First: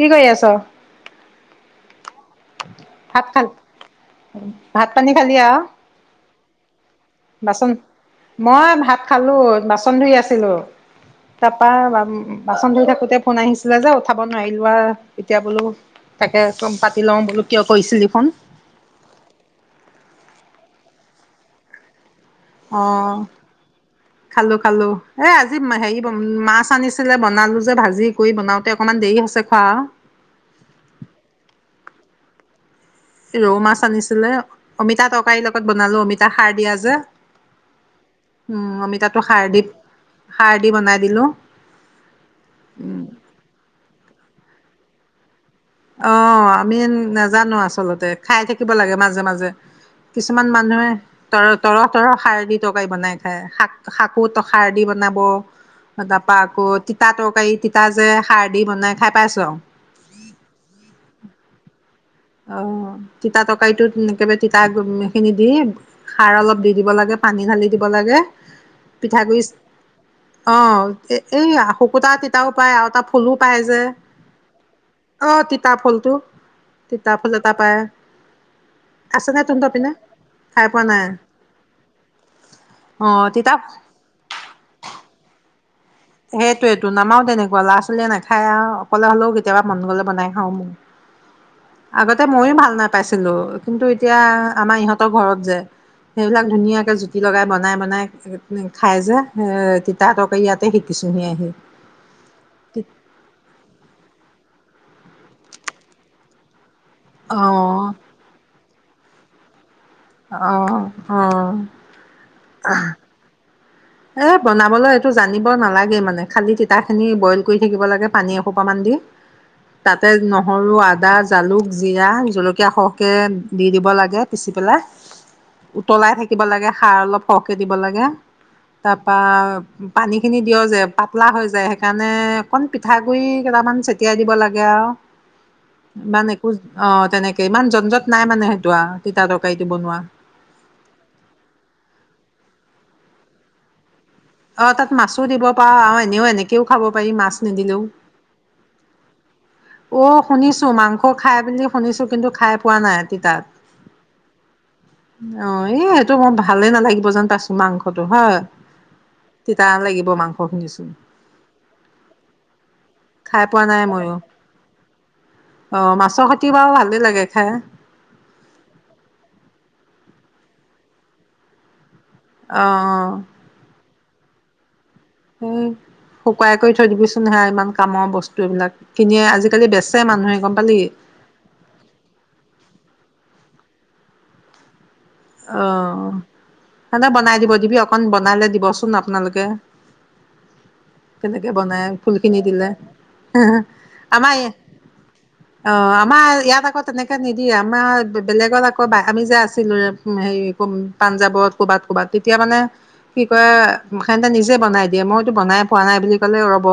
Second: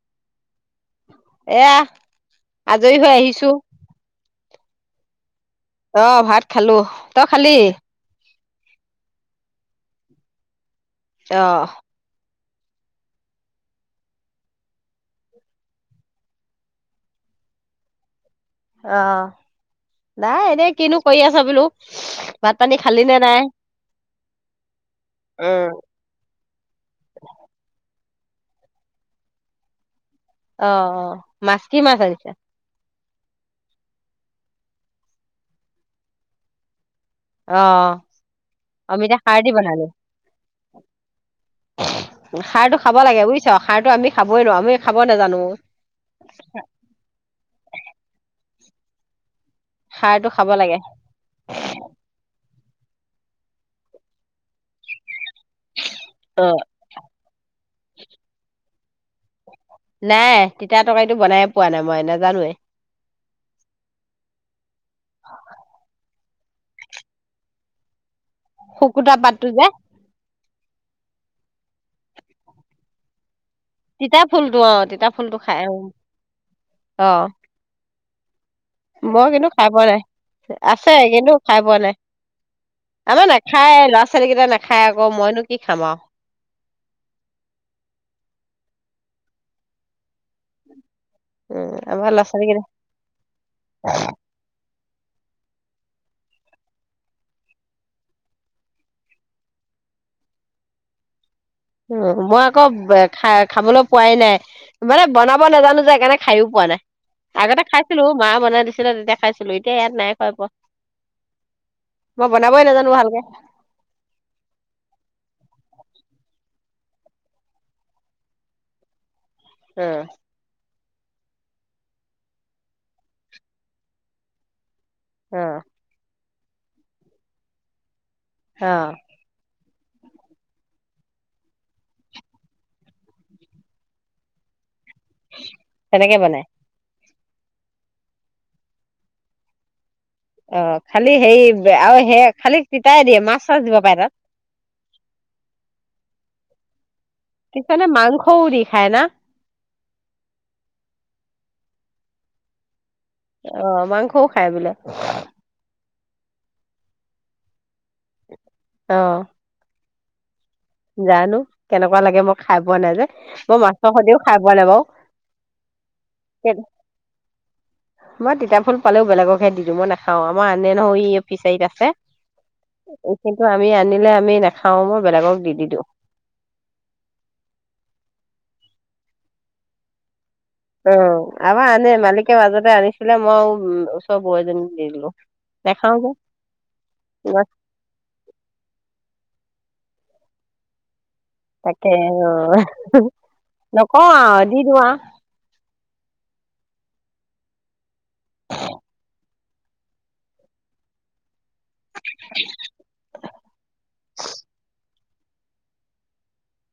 কি কৰি আছ? এয়া আজৰি হৈ ভাত খাল আহিছো। ভাত পানী খালি আৰু? অ ভাত খালো তই খালি? বাচন মই ভাত খালো বাচন ধুই আছিলো। অ তাৰপা বাচন ধুই থাকোঁতে ফোন আহিছিলে যে উঠাব নোৱাৰিলোঁ আৰু এতিয়া বোলো তাকে কম প লওঁ বোল কিয় কৈছিলি ফোন অ নাই এনেই কিনো কৰি আছ বোলো। ভাত পানী অ খালি নে নাই খালো খালো এ আজি উম হেৰি মাছ আনিছিলে বনালো যে ভাজি কৰি বনাওতে অকমান দেৰি আছে খা অ অ মাছ কি মাছ আহিছে? ৰৌ মাছ আনিছিলে অমিতা তৰকাৰী লগত বনালো অমিতা সাৰ দিয়া যে অ আমি এতিয়া সাৰ দি বনালো সাৰ দি বনাই দিলো খাৰটো খাব উম লাগে বুজিছা সাৰটো আমি খাবই নো আমি খাব নাজানো। অ আমি নাজানো আচলতে খাই থাকি থাকিব লাগে মাজে মাজে। সাৰটো কিছুমান খাব লাগে মানুহে তৰ তৰ তৰৰ শাৰীৰিক তৰকাৰী বনাই খাই শাক শাকো খাৰ দি বনাব তাৰ পৰা অ আকৌ তিতা তৰকাৰী ত যে সাৰ দি বনাই খাই পাইছ? নাই। টিতা তৰকাৰীটো বনাই পোৱা নাই। মই নাজানোৱে অ তিতা তৰকাৰিটো একেবাৰে তিতা খিনি দি খাৰ অলপ দি দিব লাগে পানী ঢালি দিব লাগে শুকুতা পিঠাগুৰি পাতটো যে অ এ এই শুকুতা তিতাও পায় আৰু এটা ফুলো পায় যে। তিতা ফুলটো অ তিতা ফুলটো অ' খাই তিতা আৰু ফুলটো অ তিতা ফুল এটা পায় মই আছে নে কিন্তু খাই তহঁতৰ পোৱা পিনে? নাই খাই পোৱা আছে নাই? কিন্তু খাই পোৱা নাই অ আমাৰ তেতিয়া নাখায় ল'ৰা ছোৱালীকেইটা নাখায় আ আ মইনো কি খাম আৰু সেইটোৱটো নামাও তেনেকুৱা ল'ৰা ছোৱালীয়ে নাখায় আৰু অকলে হ'লেও কেতিয়াবা মন গলে বনাই খাও মোৰ উম আমাৰ আগতে ল'ৰা ছোৱালী ময়ো কেইটা ভাল নাপাইছিলো কিন্তু এতিয়া আমাৰ ইহঁত ঘৰত যে সেইবিলাক ধুনীয়াকে জুতি লগাই বনাই বনাই খাই যে এ তিততৰকে ইয়াত ত খে কিছুহি আহি উ মই আকৌ খা খাবলৈ পোৱাই নাই মানে বনাব নাজানো যে সকাৰণে খাইও পোৱা নাই অ আগতে খাইছিলো মা বনাই দিছিল দেখাইছিলো এয়া ইয়াত নাই ক প অ অ মই বনাবই নাজানো ভালকে এ বনাবলৈ এইটো জানিব নালাগে মানে খালি তিতাখিনি বইল কৰি থাকিব লাগে পানী এসোপামান দি অ তাতে নহৰু আ আদা জালুক জিৰা জলকীয়া সৰহকৈ দি দিব লাগে পিচি পেলাই অ উতলাই থাকে দিব লাগে সাৰ অলপ সৰহকে দিব লাগে অ তপা পানীখিনি দিয়ে যে পাতলা হৈ যায় সেইকাৰণে অকণ পিঠাগুড়ি কেইটামান ছটিয়াই দিব লাগে আৰু তেনেকে বা নো বনাই অ তেনেক ইমান জ্জট নাই মানে সেইটো আৰু তিতা তৰকাৰীটো বনোৱা অ খালি সেই আৰু সেই খালি তিতাই দিয়ে মাছ চাছ দিব পাৰে তাত অ তাত মাছো দিব পাৰা আৰু এনেও এনেকেও খাব প কিছুমানে মাংসও দি খায় না অ শুনিছো মাংস খাই বুলি শুনিছো কিন্তু খাই পোৱা নাই তিতাত অ মাংসও খাই বোলে অ এ এইটো মই ভালে নালাগিব যেন পাছো মাংস ফ হয় অ তিতা লাগিব বমা, জানো কেনেকুৱা লাগে মই খাই পোৱা নাই যে, খাই মই পোৱা নাই মাছৰ ময়ো, সৈতেও খাই পোৱা নাই বাৰু অ ', মাছৰ হতি বাৰু ভালেই লাগে খাই। মই তিতা ফুল পালেও বেলেগকহে দি দেও মই নাখাও আমাৰ আনে নহয় ই, ' অ', ফিচাৰীত আছে। অ', এই কিন্তু আমি আনি, মানে আমি নাখাও মো, উম্ শুকাই কৰি থৈ দিবিচোন সেয়া ইমান কামৰ বস্তু এইবিলাক। খিনিয়ে আজিকালি বেচে মানুহে, গম পালি। অ', আমাৰ আনে মালিকে মাজতে আনিছিলে মই, উম', উচৰৰ বৌ এজনীক দি দিব। অ', মানে বনাই মই দিব দিবি, অকন বনালে দিবচোন আপোনালোকে, কে, তেনেকে বনাই তাকে ফুল অ খিনি দিলে,, নকওঁ আমাৰ আৰু দি দিওঁ আৰু অ', আমাৰ ইয়াত আকৌ, তেনেকে নিদিয়ে আমাৰ বেলেগত আকৌ বাহি, 'আমি যে আছিলো, হেৰি পাঞ্জাৱত, ক'বাত -ক'বাত, তেতিয়া মানে কি কয় হেন্তে নিজে বনাই দি, দিযয়ে মইটো বনাই পোৱা নাই বুলি ক'লে ৰব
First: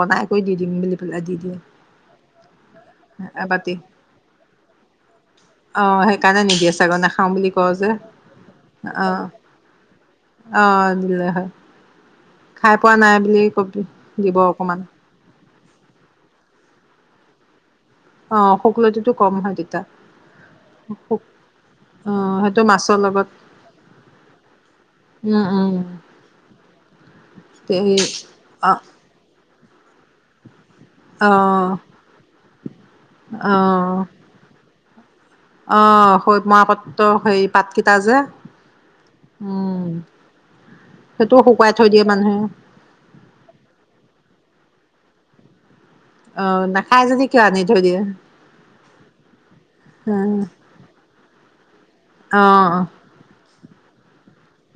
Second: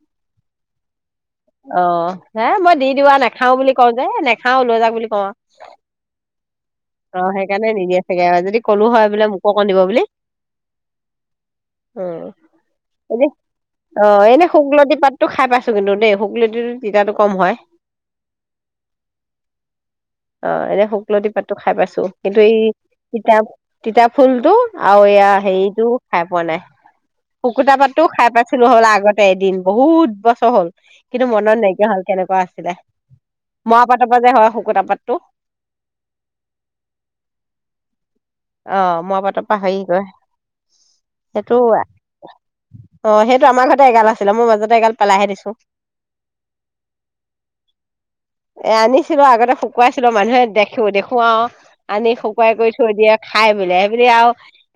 বনাই কৰি দি দিম বুলি, পেলাই দি দিয়ে অহ, ' হে মই দি দিওঁ আৰু নেখাও বুলি এবাতি। কওঁ যে নেখাও লৈ যাউক বুলি কওঁ অ সেইকাৰণে নিদিয়ে চাগৰ আৰু নাখাও অ', বুলি সেইকাৰণে কওঁ যে নিদিয়ে চাগে আৰু যদি কলো অ হয় বোলে মোকো অকন দিব বুলি, অ দিলে হয় অ খাই পোৱা ', নাই এনে বুলি কবি অ', দিব এনে অকমান শুকলতি পাতটো খাই পাইছ কিন্তু দেই শুক লতিটো, তিতাটো কম হয়। অ শুকলতিটো কম হয় তেতিয়া অহ, এনে শুকলতি পাতটো খাই পাইছো কিন্তু অ এই সেইটো মাছৰ লগত তিতা -তিতা ফুলটো আৰু এইয়া উম উম হেৰিটো খাই পোৱা নাই শুকুতা এই পাতটো খাই পোৱা নাই অ হল, আগতে এদিন। বহুত বছৰ হ'ল। কিন্তু মনত নাইকিয়া হল কেনেকোৱা আছে -ছিলে। অহ পাতটো - অহ হৈত মৰা পাতটো সেই পাতকেইটা যে, অ, ' মই পাত পাহৰি উম গৈ সেইটোও সেইটো শুকুৱাই থৈ দিয়ে মানুহে অ', সেইটো আমাৰ ঘৰতে এগাল আছিলে মই মাজতে এগাল, পেলাইহে দিছো। অ নাখাই যদি কিয় আনি থৈ দিয়ে এ, ' আনিছিলো আগতে শুকুৱাইছিলো মানুহে দেখিব- দেখুৱাওঁ আনি অ শুকুৱাই কৰি থৈ অ দিয়ে। খাই বোলে সেইবুলি আৰু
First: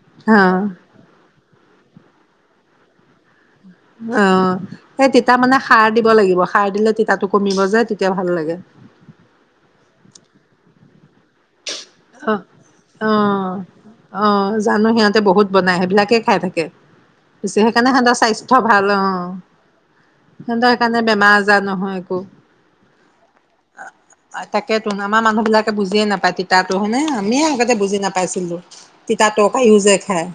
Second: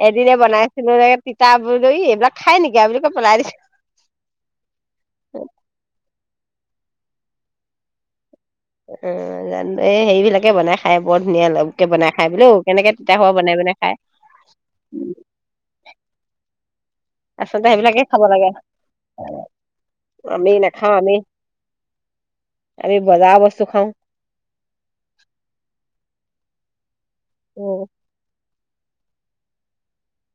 এদিনে অ বনাইছিলো এ, তিতা, [unintelligible] এইবিলাক খাই নেকি আ বুলি কৈ পেলাই দিছে অ সেই তিতা মানে সাৰ দিব লাগিব খাৰ দিলে তিতাতো কমিব যে তেতিয়া ভাল লাগে এই জানো এই হেৰি বিলাকে বনাই খাই বৰ ধুনীয়া অলপ- অ অ খাই অহ জানো সিহঁতে বহুত বনাই সেইবিলাকে খাই থাকে আচলতে সেইকাৰণে সেইবিলাকে সিহঁতৰ খাব লাগে স্বাস্থ্য ভাল অ আমি সিহঁতৰ নাখাওঁ সেইকাৰণে আমি বেমাৰ আজাৰ নহয় একো আমি বজাৰৰ বস্তু খাওঁ অ তাকেইতো আমাৰ মানুহ বিলাকে বুজিয়ে নাপায় তিত- তহনে আ আমিয়ে আগতে উম বুজি নাপাইছিলো তিতা তৰকাৰিও যে খায়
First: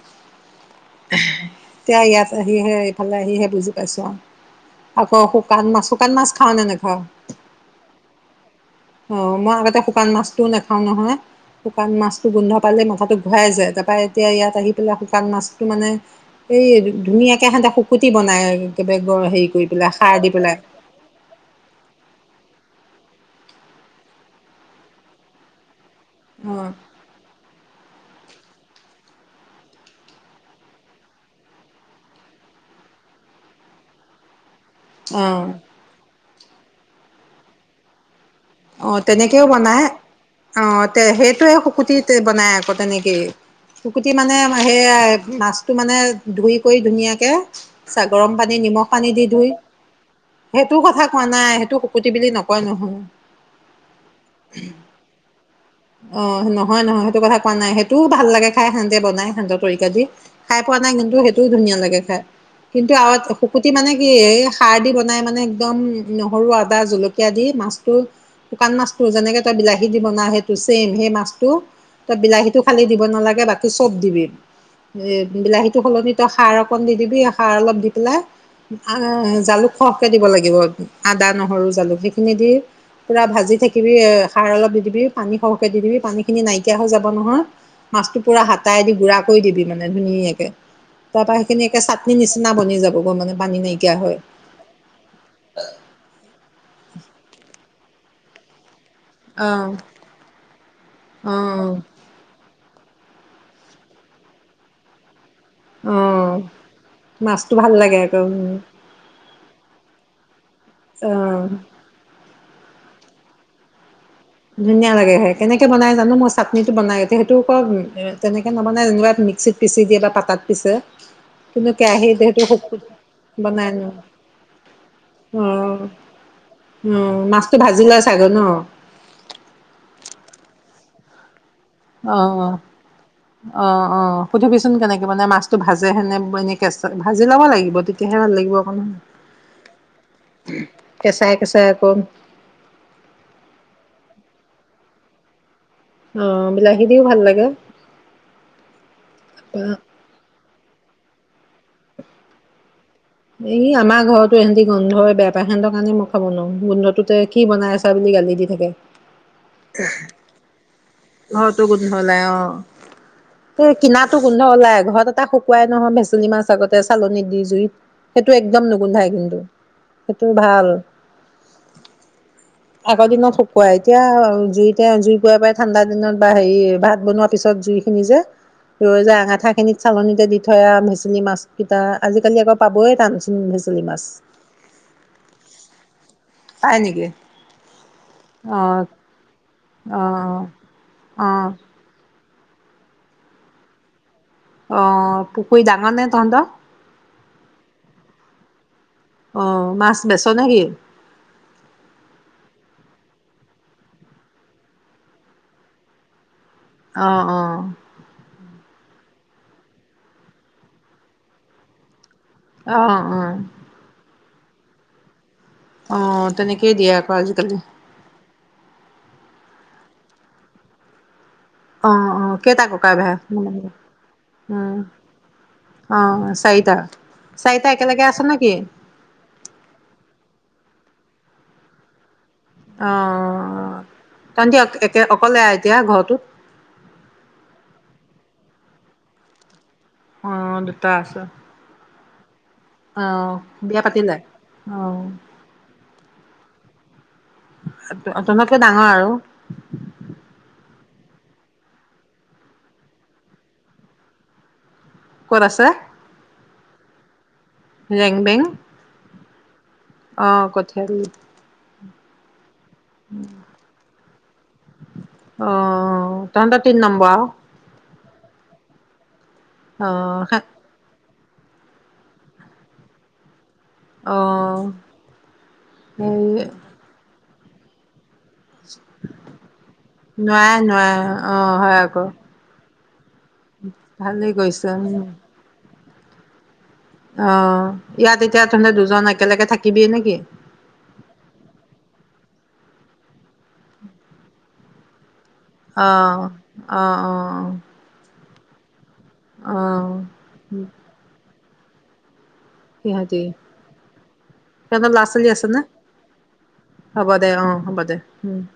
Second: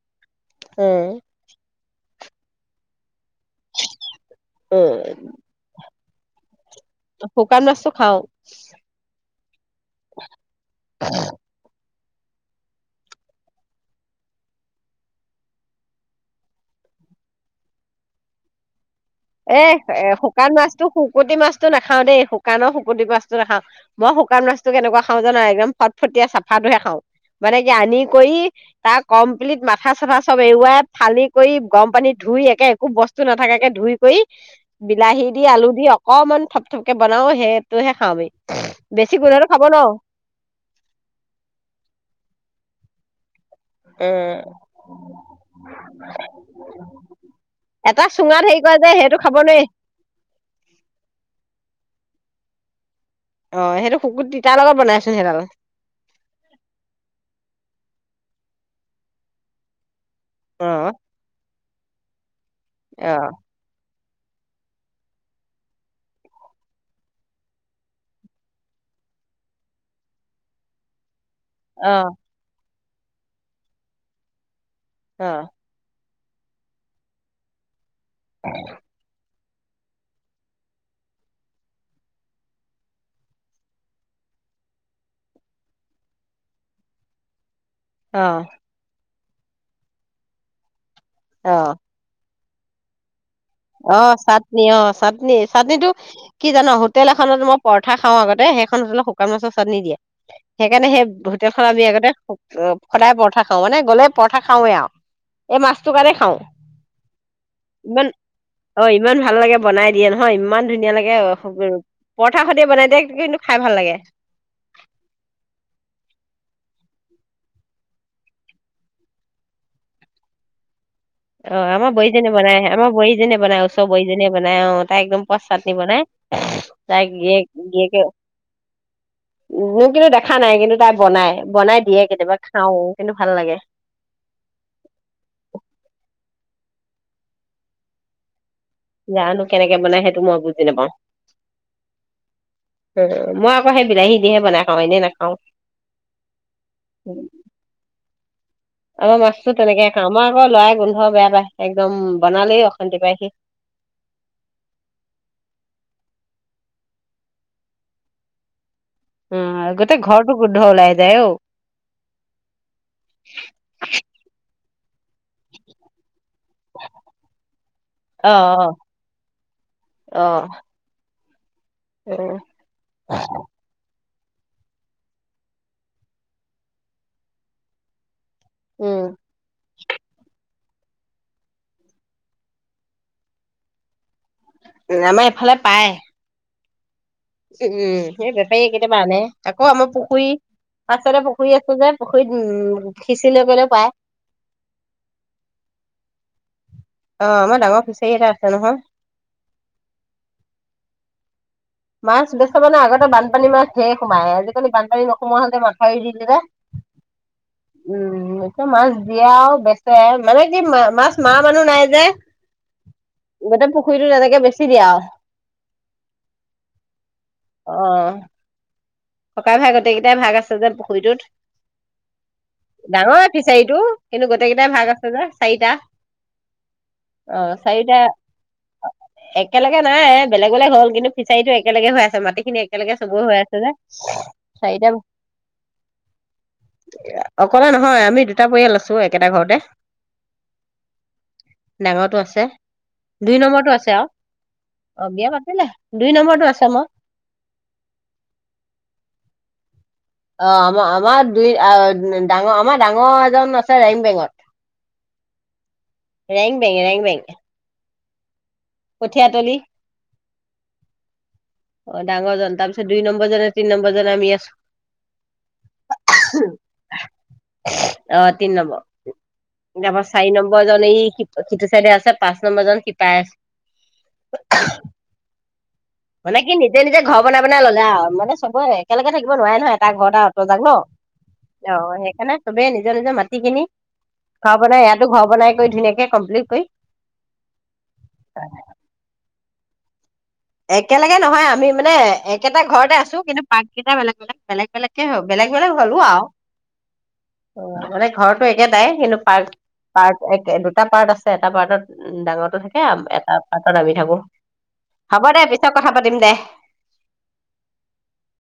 হম এতিয়া ইয়াত আহিহে এইফালে সেয়হে বুজি পাইছো আৰু উম, আকৌ শুকান মাছ শুকান মাছ খাও নে নেখাওঁ শুকান মাছটো খাওঁ ম আগতে শুকান মাছটোও নেখাওঁ নহয়। শুকান মাছটো গোন্ধ পালে মথাটো ঘূৰাই যায়। তাৰপৰা এতিয়া ইয়াত আহি পেলাই শুকান মাছটো মানে এই ধুনীয়াকৈ সেহতে শুকুতি বনায় আৰু। এ এ শুকান মাছটো শুকতি মাছতো নাখাও দেই শুকানৰ শু- শুকতি মাছটো নাখাও মই শুকান মাছটো কেনেকুৱা খাওঁ জানা একদম পাত- ফটিয়াই অ' চাফাটোহে খাও মানে কি আনি কৰি তাৰ কমপ্লিট মাথা চাথা চব এৰুৱাই ফালি কৰি গৰম পানীত ধুই একে একো বস্তু নাথাকে ধুই- কই বিলাহী দি অ' আলু দি অকমান থপ থপকে বনাও আও হে টোহে খাও আমি অ বেছি তেনেকেও গোন্ধটো খাব বনাই নোৱাৰো অ তে সেইটোয়ে শুকুতি বনাই আকৌ তেনেকে কে শুকুতি মানে উম। সে আই মাছটো মানে ধুই কৰি ধুনীয়াকে চা এটা গৰম চুঙাত পানী হেৰি কৰে নিমখ যে পানী সেইটো দি খাব ধুই নোৱাৰি সেইটো কথা কোৱা নাই সেইটো শুকুতি বুলি নকয় নহয় অ সেইটো শুকু তিতাৰ লগত বনাইচোন সেইডালে অ নহয় নহয় সেইটো কথা কোৱা নাই সেইটোও ভাল লাগে খাই সেনতে বনাই সেনত তৰিকা দি খাই অ পোৱা নাই কিন্তু সেইটোও ধুনীয়া লাগে খায় কিন্তু আ অ শুকুতি মানে- কি এই সাৰ দি বনাই মানে একদমম নহৰু আদা জলকীয়া দি মাছটো শুকান মাছটো যেনেকে তই বিলাহী দি বনা সেই- ত চেম সেই মাছ টো অ ত বিলাহীটোত খালী দিব নালাগে বাকী চব দিবিম এ অ বিলাহীতটো সলনি টো সাৰ অকণ দি দিবি সাৰ অলপ দি লাই [unintelligible] জালুক খৰহকৈ দিব লাগিব আদা নহৰু জালুক সেইখিনি দি পূৰা ভাজি থাকিবি সাৰ অলপ দি দিবি পানী সৰহকে দি দিবি পানী খিনি নাইকিয়া হৈ যাব নহয় মাছটো অ পুৰা হাতাই দি গুঢ়া কৈ দিবি মানে ধুনীয়াকে তাৰ পৰা অ সেইখিন একে চাটনি নিচ নামনি যাব গ মানে পানী নাইকিয়া অ হৈ চাটনি অ চাটনি চাটনি টো কি জানো ন হোটেল এখনত মই পৰঠা খাওঁ আগতে শেষ হো শুকান মাছৰ চাদ আহ দিয়ে সেইকাৰণে সেই অ হোটেল খনত আমি আগতে অ সদায় পৰঠা খাও মানে গ'লেই পৰঠা খাওৱে আৰু এই অ মাছটোৰ কাৰণে খাওঁ মাছটো ভাল লাগে ইমান আকৌ উম অ ইমান ভাল লাগে বনাই দিয়ে নহয় ইমান ধুনীয়া অ লাগে হ [unintelligible] সতি বনাই দিয়ে কিন্তু খাই ভাল লাগে ধুনীয়া লাগে সেই কেনেকে বনাই জানো মই চাটনিটো বনাই এতিয়া সেইটো আকৌ তেনেকৈ নবনাই যেনেকুৱা মিক্সিত পিচি দিয়ে বা পাতাত পিছে অ কিন্তু আমাৰ কেৰাহীত বোৱাৰীজনীয়ে সেইটো বনাই আমাৰ বোৱাৰীজনীয়ে বনাই ওচৰ বোৱাৰীজনীয়ে বনাই অহ তাই একদম পচ অ চাটনি বনাই অ তাৰ মাছটো ভাজি গিৰীয়েকে লয় চাগৈ ন মোৰ কিন্তু দেখা নাই কিন্তু তাই বনাই বনাই দিয়ে অ অ কেতিয়াবা খাও কিন্তু ভাল লাগে অ অ সুধিবিচোন কেনেকে মানে মাছতটো ভাজে হেনে এনে কে ভাজি লব লাগিব তেতিয়াহে ন লাগিব অকণ জানো কেনেকে বনাই সেইটো মই বুজি নাপাও কেঁচাই কেঁচাই আকৌ উম মই আকৌ সেই বিলাহী এনেহে বনাই খাওঁ এনেই নাখাওঁ অ বিলাহী দিও ভাল লাগে অ মাছটো তেনেকে খাও আ লৰাই গোন্ধ বেয়া পায় একদম বনালেই অখা এই আমাৰ ঘৰতো সিহতি গন্ধৰ বেয়া পায় সিহঁতৰ কাৰণে মই খাব ন গোন্ধটোতে কি বনাই আছা বুলি গালি দি থাকে অ গোটেই ঘৰটো গোন্ধ ওলাই যায় অ ঘৰটো গোন্ধ ওলাই অ এই কিনা টো গোন্ধ ওলাই ঘৰত এটা শুকুৱাই নহয় বেচনী মাছ চগতে চালনী দি জুইত সেইটো অ একদম নুগোন্ধাই কিন্তু সেইটো অ ভাল অ আগৰ দিনত শুকুৱাই এতিয়া জুইতে জুই কোৱা পাই ঠাণ্ডা দিনত বা হেৰি ভাত বনোৱাৰ পিছত জুইখিনি যে ৰৈ যা উম আঠা খিনিত চালনতে দি মিঠয়া মেচেলি মাছকেইটা আজিকালি আকৌ পাবই টান মেচেলি মাছ আমাৰ এফালে পায় পাই নেকি উম উম সেই বেপাৰী অ', কেইটা মানে আকৌ আমাৰ পুখুৰী অ', পাছৰে অ', পুখুৰী আছো যে পুখুৰী শুইত উম সিঁচি লৈ গলে পায় অ পুখুৰী ডাঙৰ নে তহত আহ আমাৰ ডাঙৰ [unintelligible] খিচাৰী এটা আছে নহয় অ', মাছ বেচ নেকি? মাছ বস্ত ম নে আগতে বানপানী মাছ ধেৰ সোমায়ে আজিকালি বানপানী নোসোমোৱা হলে মাথাউৰি দিলে যে অ', অ', উম এ মাছ বিয়াও বেচে মানে কি মাছ মানে মানুহ নাই যে আহ অ ে বেছি দিয়া অ তেনেকেইে দিয়ে আকৌ আজিকালি অ ককাই ভাই গোটেইকেইটাই ভাগ আছে যে পুখুৰীটোত অ', অ', কেইটা ককাই ভাই? ডাঙৰ ফিচাৰীটো উম, কিন্তু গোটেই কেইটাই ভাগ আছে যে চাৰিটা অ', চাৰিটা। অ চাৰিটা একেলগে আছ নেকি? একেলগে নাই বেলেগ বেলেগ হল কিন্তু সিচাৰিটো একলগে হৈ আছে মাটি খিনি একেলগে চব হৈ আছে যে অ', তহতি চাৰিটা একে অকলে এতিয়া ঘৰটোত? অকলে নহয় আমি দুটা পৰিয়াল আছো একেটা ঘৰতে অ দুটা আছে ডাঙটো আছে অ', দুই নম্বৰৰতটো বিয়া আছে আৰু পাতিলে? অ বিয়া পাতিলে দুই নম্বৰটো আছে মই অটনো ডাঙৰ আৰু অ আমাৰ আমাৰ দুই আহ ডাঙৰ আমাৰ ডাঙৰ এজন আছে ৰিম বেঙত ক'ত আছে ৰাৰেং বেংে [unintelligible] ৰাং বেংগে ৰেং বেং উঠিয় আ তলি অ কঠাল অ ডাঙৰ জনন্ততা আ দুই নম্বৰ জ তিনি নম্বৰ জনে আমি আছো অ', তহঁতৰ তিনি নম্বৰ আৰু অ তিনি নম্বৰ াৰাপ [unintelligible] অ', চাৰি হে নম্বৰ জননে এই সিটো চাইডে আছে পাঁচ নম্বৰ জন শিপাই আ অ মানে কি নিজে নিজে ঘৰ বন বনাই ল'লে আৰু মানে চবেই একেলগে থাকিব নোৱাৰে নহয় এটা ঘৰ এটা অত নোৱাৰে যাক ন নোৱাৰে হয় অ আকৌ সেইকাৰণে চবেই নিকি ম ি কিনি ভালেই ঘৰ কৰিছে বনাই উম। ইয়াতো ঘৰ বনাই কৰি ধুনীয়াক কমপিলট কৰি অ ইয়াত এতিয়া তুমি দুজন একেলগে থাকে াকিবি নেকি একেলগে নহয় আমি মানে একেটা ঘৰতে আছো কিন্তু পাৰ্ককেইটা বেলেগ বেলেগ বেলেগ বেলেগকে হক আহ আহ আহ আহ ঘৰতটো একেতাই সেই পাৰ্ক পাৰ্ট এক দুটা পাৰ্ট আছে এটা পাৰ্টত ডাঙৰ থাকে সিহঁতি এটা পাতৰামি থাকো হ'ব চলি দে আছ ন পিছত কথা পাতিম দে। হ'ব দে অ হ'ব দে উম